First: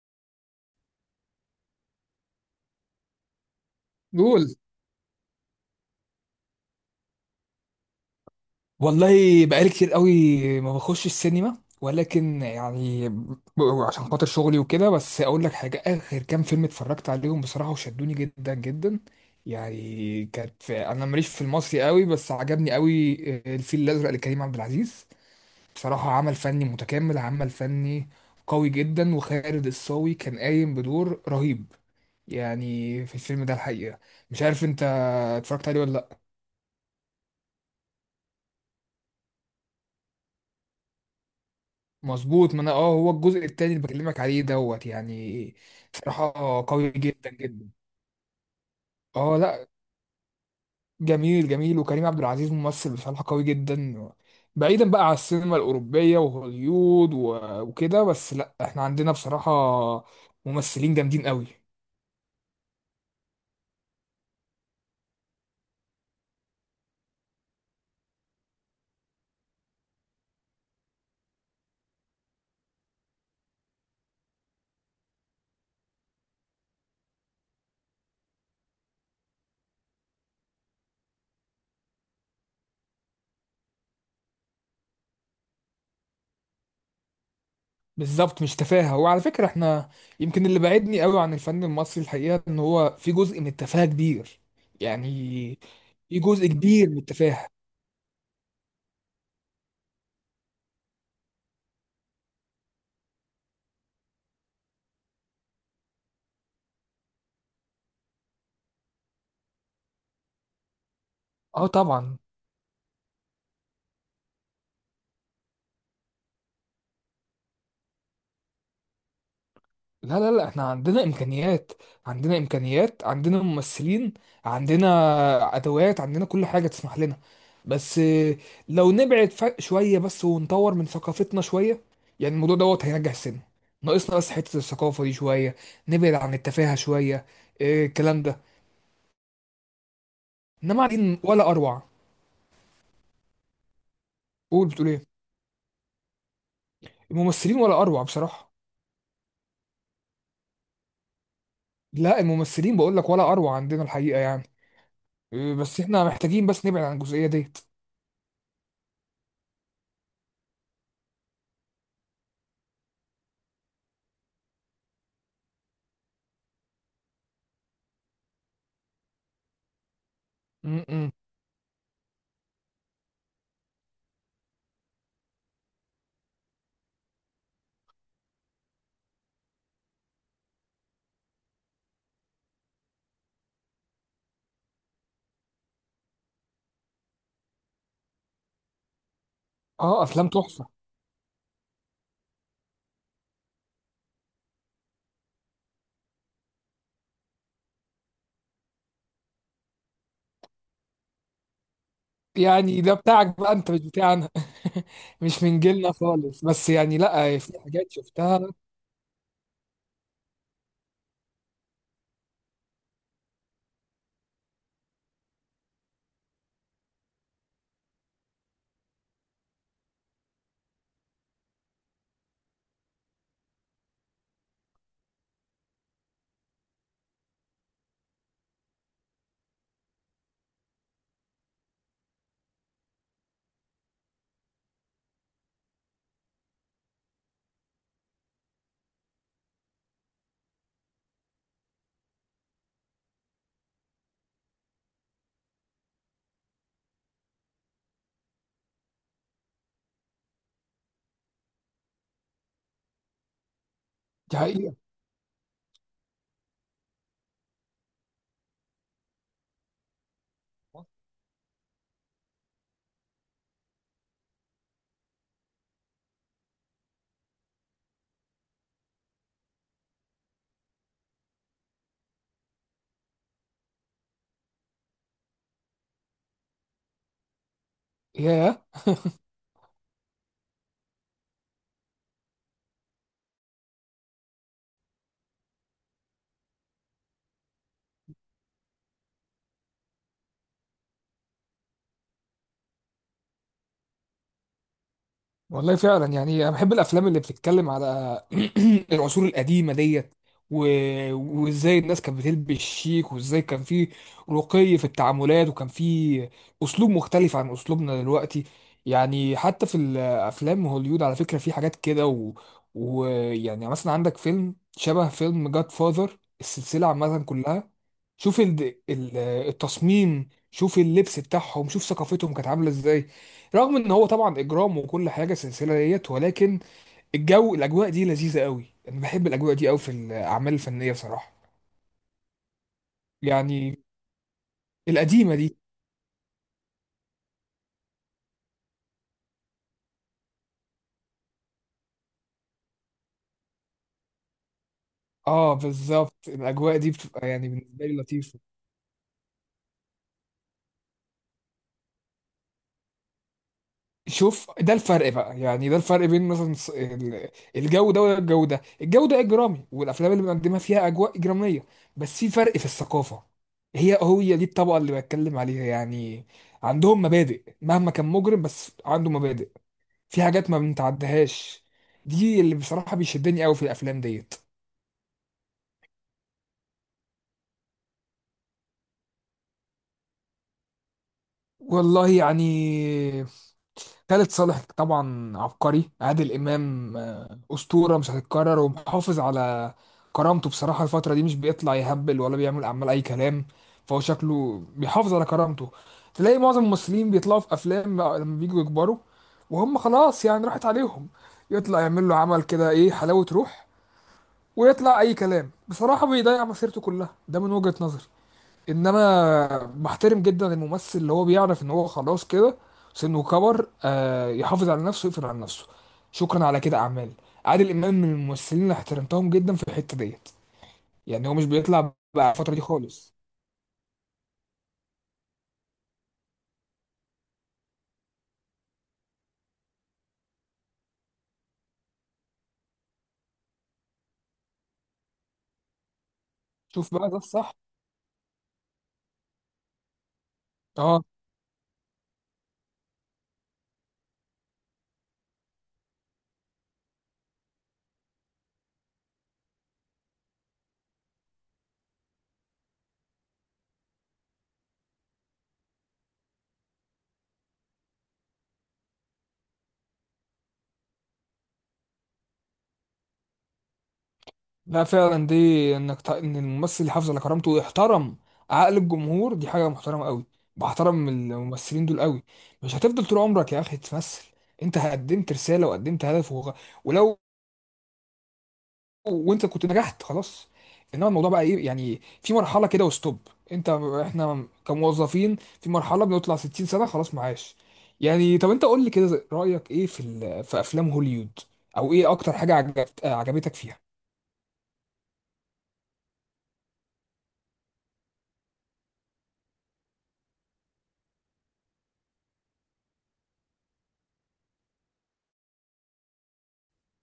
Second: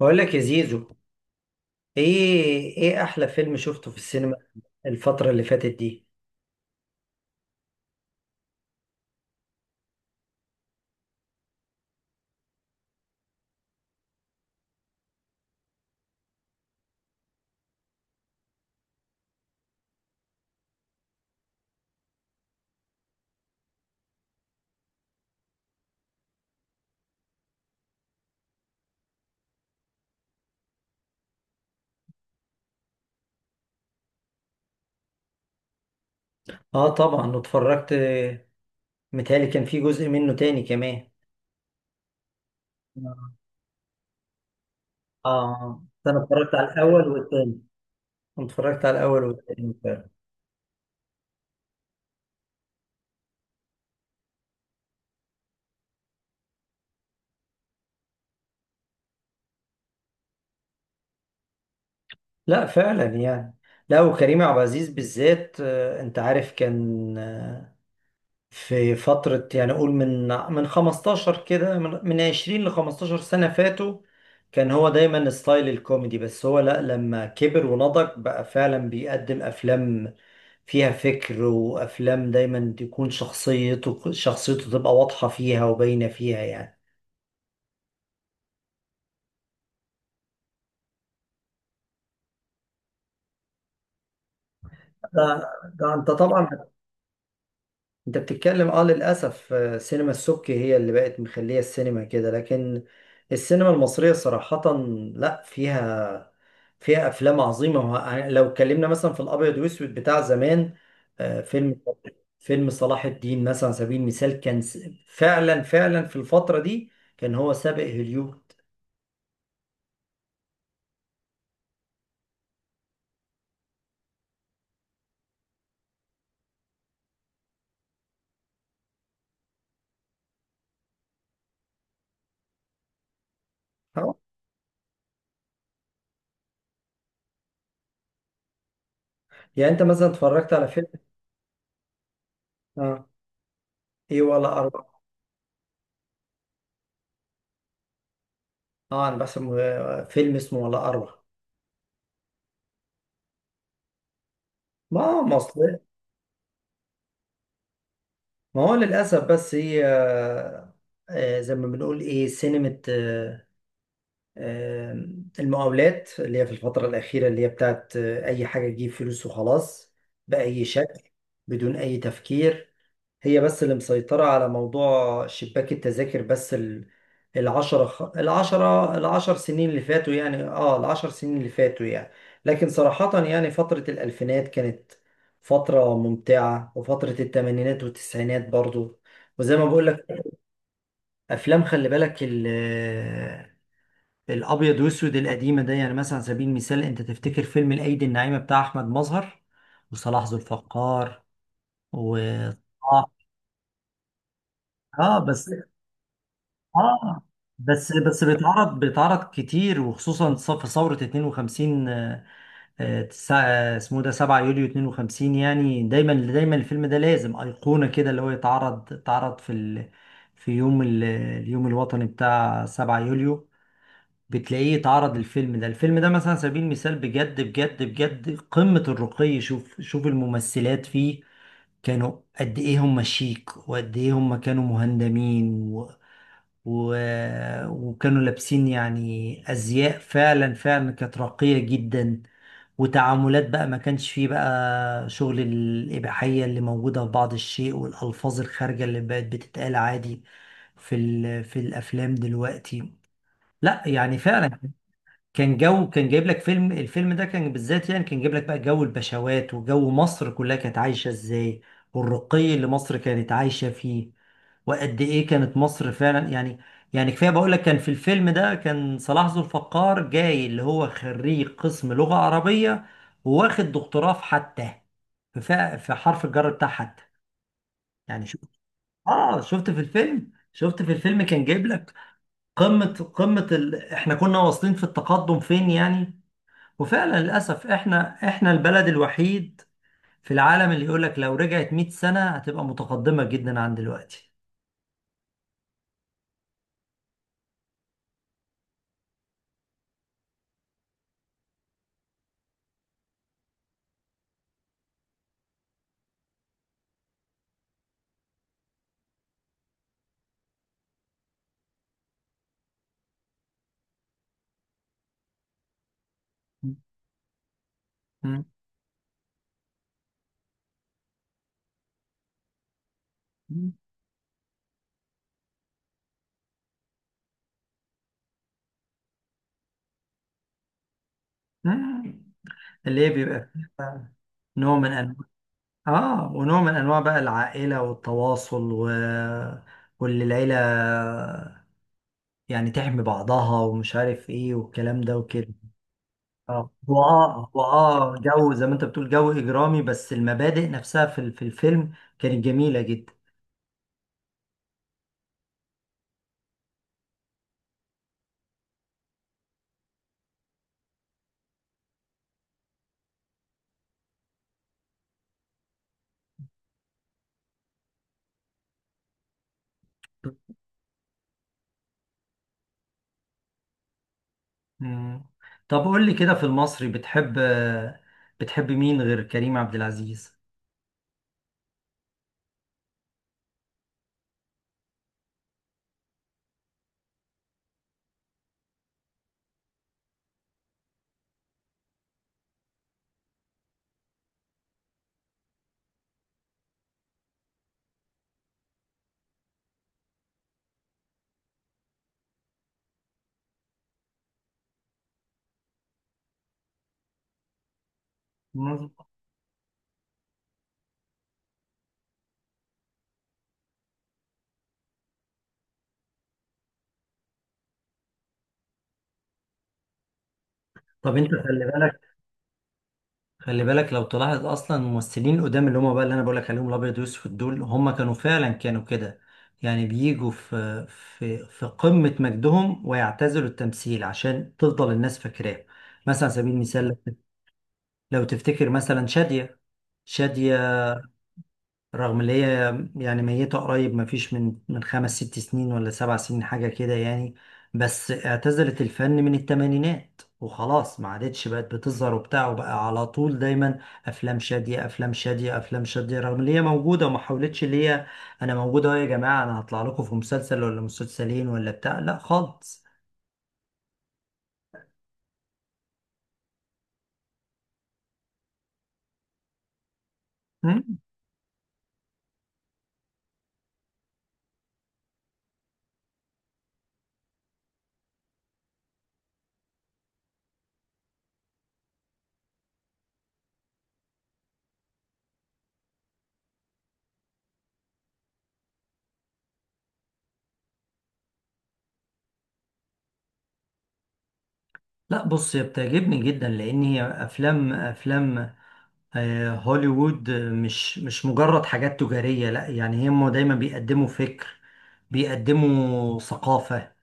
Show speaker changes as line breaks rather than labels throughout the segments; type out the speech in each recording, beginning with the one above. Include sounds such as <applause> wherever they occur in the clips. بقول لك يا زيزو، ايه احلى فيلم شفته في السينما
قول.
الفترة اللي فاتت دي؟
والله بقالي كتير قوي ما بخش السينما، ولكن يعني عشان خاطر شغلي وكده. بس اقول لك حاجه، اخر كام فيلم اتفرجت عليهم بصراحه وشدوني جدا جدا. يعني كانت في، انا ماليش في المصري قوي بس عجبني قوي الفيل الازرق لكريم عبد العزيز. بصراحه عمل فني متكامل، عمل فني قوي جدا. وخالد الصاوي كان قايم بدور رهيب يعني في الفيلم ده الحقيقه. مش عارف انت اتفرجت عليه ولا لا.
اه، طبعا واتفرجت. متهيألي كان في جزء منه تاني كمان.
مظبوط، ما انا هو الجزء التاني اللي بكلمك عليه دوت يعني.
اه، انا اتفرجت
صراحة
على
قوي
الاول
جدا
والتاني.
جدا.
أنا اتفرجت على الاول
اه لا،
والتاني فعلا.
جميل جميل. وكريم عبد العزيز ممثل بصراحة قوي جدا. بعيدا بقى على السينما الأوروبية وهوليود وكده، بس لا احنا عندنا بصراحة ممثلين جامدين قوي.
لا فعلا يعني. لا، وكريم عبد العزيز بالذات، انت عارف كان، في فترة يعني أقول من 15 كده من 20 ل 15 سنة فاتوا. كان هو دايما ستايل الكوميدي، بس هو لأ، لما كبر ونضج بقى فعلا بيقدم أفلام فيها فكر، وأفلام دايما تكون شخصيته تبقى واضحة فيها وباينة فيها يعني.
بالظبط، مش تفاهة. وعلى فكرة احنا، يمكن اللي بعدني قوي عن الفن المصري الحقيقة ان هو في جزء من التفاهة كبير يعني،
ده انت
في جزء
طبعا.
كبير من التفاهة.
انت بتتكلم، للاسف، سينما السبكي هي اللي بقت مخليه السينما كده. لكن السينما المصريه صراحه، لا فيها افلام عظيمه، يعني لو اتكلمنا مثلا في الابيض واسود بتاع زمان، آه،
اه
فيلم
طبعا.
فيلم صلاح الدين مثلا على سبيل المثال، فعلا فعلا في الفتره دي كان هو سابق هوليود.
لا لا لا، احنا عندنا امكانيات، عندنا امكانيات، عندنا ممثلين، عندنا ادوات، عندنا كل حاجه تسمح لنا. بس لو نبعد فرق شويه بس ونطور من ثقافتنا شويه، يعني الموضوع دوت هينجح السينما.
اه.
ناقصنا بس حته الثقافه دي شويه، نبعد عن التفاهه شويه. الكلام ده.
يعني انت مثلا اتفرجت على
انما
فيلم؟
قاعدين ولا اروع.
اه، ايه ولا
قول بتقول
اروع.
ايه؟ الممثلين ولا اروع بصراحه.
اه، انا بحسب فيلم اسمه ولا اروع.
لا، الممثلين بقول لك ولا اروع عندنا الحقيقه يعني.
ما مصر.
بس احنا محتاجين بس نبعد عن الجزئيه ديت.
ما هو للأسف، بس هي زي ما بنقول، إيه سينما آه، المقاولات، اللي هي في الفترة الأخيرة، اللي هي بتاعت أي حاجة تجيب فلوس وخلاص، بأي
م-
شكل،
م.
بدون أي تفكير، هي بس اللي مسيطرة على موضوع شباك التذاكر. بس العشرة العشرة العشر سنين اللي فاتوا يعني، اه، العشر سنين اللي فاتوا يعني. لكن صراحة يعني فترة الألفينات كانت فترة ممتعة، وفترة التمانينات والتسعينات برضو. وزي ما بقول
اه
لك،
افلام تحفه.
أفلام، خلي بالك، الأبيض وأسود القديمة ده، يعني مثلا على سبيل المثال، أنت تفتكر فيلم الأيدي الناعمة بتاع أحمد مظهر وصلاح ذو الفقار. و
يعني ده
اه
بتاعك بقى انت، مش بتاعنا <laughs>
آه،
مش
بس،
من جيلنا خالص، بس يعني
اه
لا في حاجات
بس
شفتها.
بيتعرض كتير، وخصوصا في ثورة 52، اسمه ده، 7 يوليو 52. يعني دايما دايما الفيلم ده لازم أيقونة كده، اللي هو اتعرض اليوم الوطني بتاع 7 يوليو، بتلاقيه اتعرض. الفيلم ده، مثلا على سبيل المثال، بجد بجد بجد قمة الرقي. شوف، شوف الممثلات فيه كانوا قد ايه هم شيك، وقد ايه هم كانوا مهندمين، و... وكانوا لابسين يعني أزياء فعلا فعلا كانت راقية جدا. وتعاملات بقى، ما كانش فيه بقى شغل الإباحية اللي موجودة في بعض الشيء، والألفاظ الخارجة اللي بقت بتتقال عادي في الأفلام دلوقتي. لا يعني
دي
فعلا
حقيقة.
كان جو، كان جايب لك فيلم، الفيلم ده كان بالذات يعني كان جايب لك بقى جو البشوات، وجو مصر كلها كانت عايشة ازاي، والرقي اللي مصر كانت عايشة فيه، وقد ايه كانت مصر فعلا يعني. يعني كفاية بقول لك، كان في الفيلم ده كان صلاح ذو الفقار جاي، اللي هو خريج قسم لغة عربية، وواخد دكتوراه في حتى، في حرف الجر بتاع حتى، يعني شوف.
ياه.
اه، شفت في الفيلم، كان جايب لك قمة، قمة احنا كنا واصلين في التقدم فين يعني. وفعلا للأسف احنا البلد الوحيد في العالم اللي يقولك لو رجعت 100 سنة هتبقى متقدمة جدا عن دلوقتي.
والله فعلا. يعني انا بحب الافلام اللي بتتكلم على <clears throat> العصور القديمه ديت و... وازاي الناس كانت بتلبس شيك، وازاي كان في رقي في التعاملات، وكان في اسلوب مختلف عن اسلوبنا دلوقتي. يعني حتى في الافلام هوليود على فكره في حاجات كده ويعني مثلا عندك فيلم شبه فيلم جاد فاذر، السلسله عامه كلها. شوف
م-
التصميم، شوف اللبس بتاعهم، شوف ثقافتهم كانت عامله ازاي.
م-
رغم ان هو طبعا اجرام وكل حاجه سلسله ديت، ولكن الاجواء دي لذيذه قوي. انا بحب الاجواء دي قوي في الاعمال الفنيه بصراحه.
م- اللي هي بيبقى فيه
يعني
بقى نوع من أنواع،
القديمه دي.
ونوع من أنواع بقى، العائلة والتواصل و... واللي العيلة يعني تحمي بعضها، ومش عارف إيه والكلام ده وكده.
اه بالظبط،
اه
الاجواء دي
هو،
بتبقى يعني
اه هو،
بالنسبه لي لطيفه.
جو زي ما انت بتقول، جو اجرامي، بس المبادئ نفسها في الفيلم كانت جميله جدا.
شوف ده الفرق بقى، يعني ده الفرق بين مثلا الجو ده وده، الجو ده اجرامي، والافلام اللي بنقدمها فيها اجواء اجراميه، بس في فرق في الثقافه. هي دي الطبقه اللي بتكلم عليها، يعني عندهم مبادئ. مهما كان مجرم بس عنده مبادئ، في حاجات ما بنتعدهاش. دي اللي بصراحة بيشدني قوي في الافلام ديت.
مم. طب قول لي كده، في المصري بتحب مين غير كريم عبد العزيز؟
والله يعني، خالد صالح طبعا عبقري، عادل امام اسطورة مش هتتكرر. ومحافظ على كرامته بصراحة، الفترة دي مش بيطلع يهبل ولا بيعمل اعمال اي كلام، فهو شكله بيحافظ على كرامته. تلاقي معظم الممثلين بيطلعوا في افلام بقى لما بييجوا يكبروا وهم خلاص يعني راحت عليهم، يطلع يعمل له عمل كده ايه، حلاوة روح، ويطلع اي كلام، بصراحة بيضيع مسيرته كلها، ده من وجهة نظري.
مم.
انما محترم جدا الممثل اللي هو بيعرف ان هو خلاص كده، سنه كبر، يحافظ على نفسه ويقفل على نفسه، شكرا على كده اعمال. عادل امام من الممثلين اللي احترمتهم جدا في الحته ديت،
طب انت
يعني هو مش
خلي
بيطلع
بالك،
بقى الفتره دي خالص.
خلي بالك، لو تلاحظ اصلا الممثلين قدام، اللي هم بقى، اللي انا بقول لك عليهم الابيض والاسود دول، هم كانوا فعلا كانوا كده يعني، بيجوا في قمة مجدهم ويعتزلوا التمثيل عشان تفضل الناس فاكراه. مثلا على سبيل
شوف
المثال،
بقى ده الصح.
لو تفتكر مثلا شادية، شادية
اه،
رغم اللي هي يعني ميتة قريب، مفيش من خمس ست سنين ولا سبع سنين حاجة كده يعني، بس اعتزلت الفن من التمانينات وخلاص. ما عادتش بقت بتظهر وبتاع، وبقى على طول دايما أفلام شادية، أفلام شادية، أفلام شادية، رغم اللي هي موجودة وما حاولتش اللي هي أنا موجودة أهو يا جماعة، أنا هطلع لكم في مسلسل ولا مسلسلين ولا بتاع، لا خالص.
لا فعلا، دي انك ان الممثل يحافظ على كرامته ويحترم عقل الجمهور، دي حاجه محترمه قوي.
مم.
بحترم الممثلين دول قوي. مش هتفضل طول عمرك يا اخي تمثل، انت قدمت رساله وقدمت هدف ولو وانت كنت نجحت خلاص. انما الموضوع بقى ايه، يعني في مرحله كده وستوب. انت احنا كموظفين في مرحله بنطلع 60 سنه خلاص معاش. يعني طب انت قول لي كده، رايك ايه في في افلام هوليوود، او ايه اكتر حاجه عجبتك فيها؟
لا، بص، هي بتعجبني جدا لأن هي أفلام هوليوود مش مجرد حاجات تجارية، لا يعني هم دايما بيقدموا فكر، بيقدموا ثقافة،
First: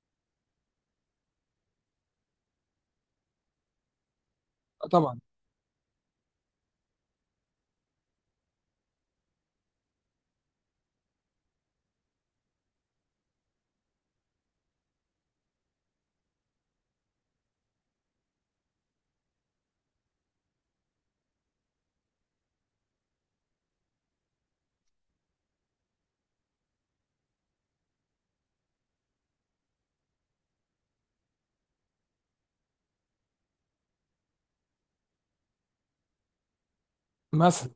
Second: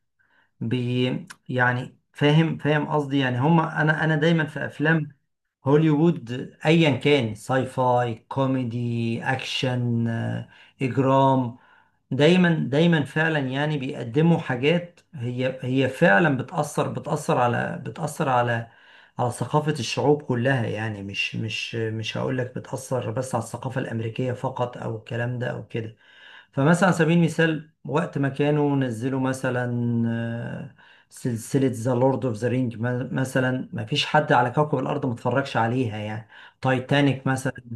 يعني فاهم قصدي يعني، هم انا دايما في افلام
طبعا.
هوليوود، ايا كان ساي فاي، كوميدي، اكشن، اجرام، دايما دايما فعلا يعني بيقدموا حاجات هي فعلا بتأثر على ثقافة الشعوب كلها يعني، مش هقول لك بتأثر بس على الثقافة الأمريكية فقط، أو الكلام ده أو كده. فمثلا على سبيل المثال، وقت ما كانوا نزلوا مثلا آه، سلسلة ذا لورد اوف ذا رينج مثلا، ما فيش حد على كوكب الأرض ما اتفرجش عليها يعني. تايتانيك مثلا،
مثلا.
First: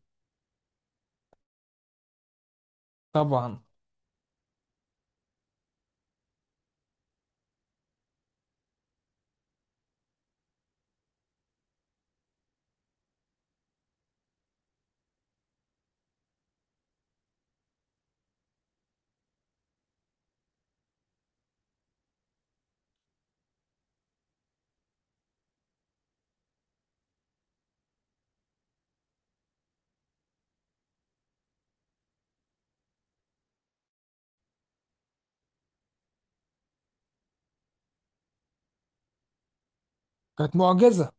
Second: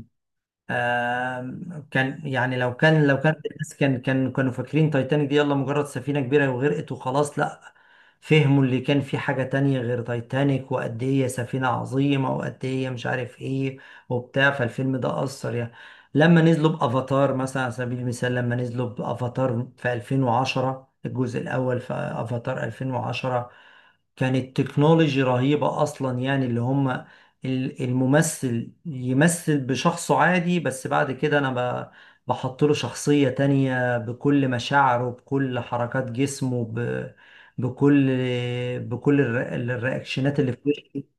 كان يعني، لو كان
طبعا.
الناس كانوا فاكرين تايتانيك دي يلا مجرد سفينة كبيرة وغرقت وخلاص، لا. فهموا اللي كان في حاجة تانية غير تايتانيك، وقد ايه هي سفينة عظيمة، وقد ايه هي مش عارف ايه وبتاع، فالفيلم ده أثر يعني. لما نزلوا بأفاتار مثلا على سبيل المثال لما نزلوا بأفاتار في 2010، الجزء الأول في أفاتار 2010، كانت تكنولوجي رهيبة أصلا يعني، اللي هم الممثل يمثل بشخصه عادي، بس بعد كده انا ب- بحط له شخصية تانية، بكل مشاعره، بكل حركات جسمه، بكل، بكل الر- الرياكشنات اللي
كانت
في وشه.
معجزه.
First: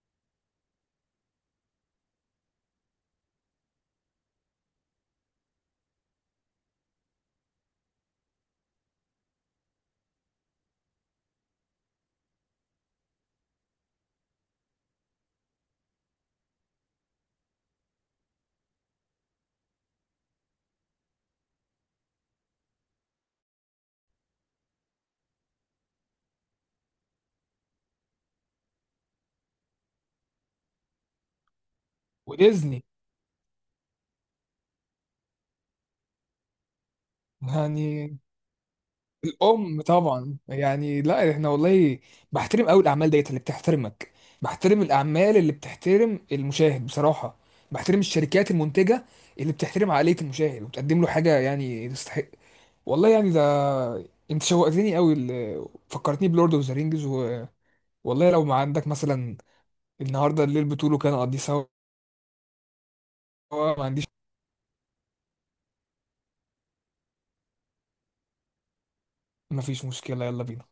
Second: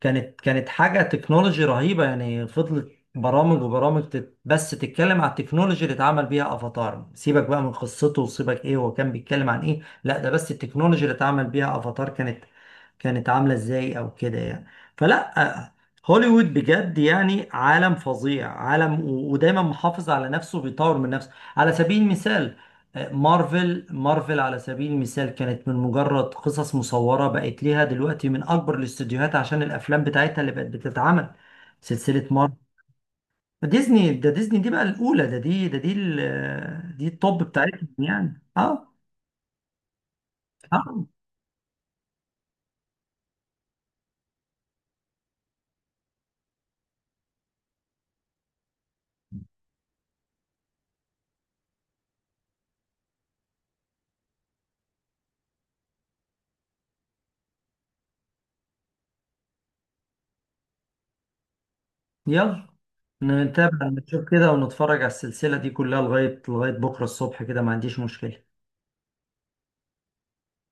كانت حاجة تكنولوجي رهيبة يعني. فضلت برامج وبرامج، بس تتكلم على التكنولوجي اللي اتعمل بيها افاتار، سيبك بقى من قصته، وسيبك ايه هو كان بيتكلم عن ايه، لا، ده بس التكنولوجي اللي اتعمل بيها افاتار كانت عاملة ازاي او كده يعني. فلا، هوليوود بجد يعني عالم فظيع، عالم و- ودايما محافظ على نفسه، بيطور من نفسه. على سبيل المثال، مارفل، مارفل على سبيل المثال كانت من مجرد قصص مصورة، بقت ليها دلوقتي من أكبر الاستديوهات عشان الأفلام بتاعتها اللي بقت بتتعمل سلسلة مارفل.
وديزني.
ديزني، ده ديزني دي بقى الأولى، دي التوب بتاعتهم
يعني
يعني. اه،
الام طبعا. يعني
اه،
لا احنا والله بحترم قوي الاعمال ديت اللي بتحترمك، بحترم الاعمال اللي بتحترم المشاهد بصراحه، بحترم الشركات المنتجه اللي بتحترم عقليه المشاهد وبتقدم له حاجه يعني تستحق. والله يعني ده، انت شوقتني قوي. فكرتني بلورد اوف ذا رينجز والله لو ما عندك مثلا النهارده الليل بتقوله كان اقضيه سوا.
يلا
ما
نتابع،
عنديش،
نشوف كده ونتفرج على السلسلة دي كلها لغاية، بكرة الصبح كده، ما عنديش مشكلة.
ما فيش مشكله، يلا بينا.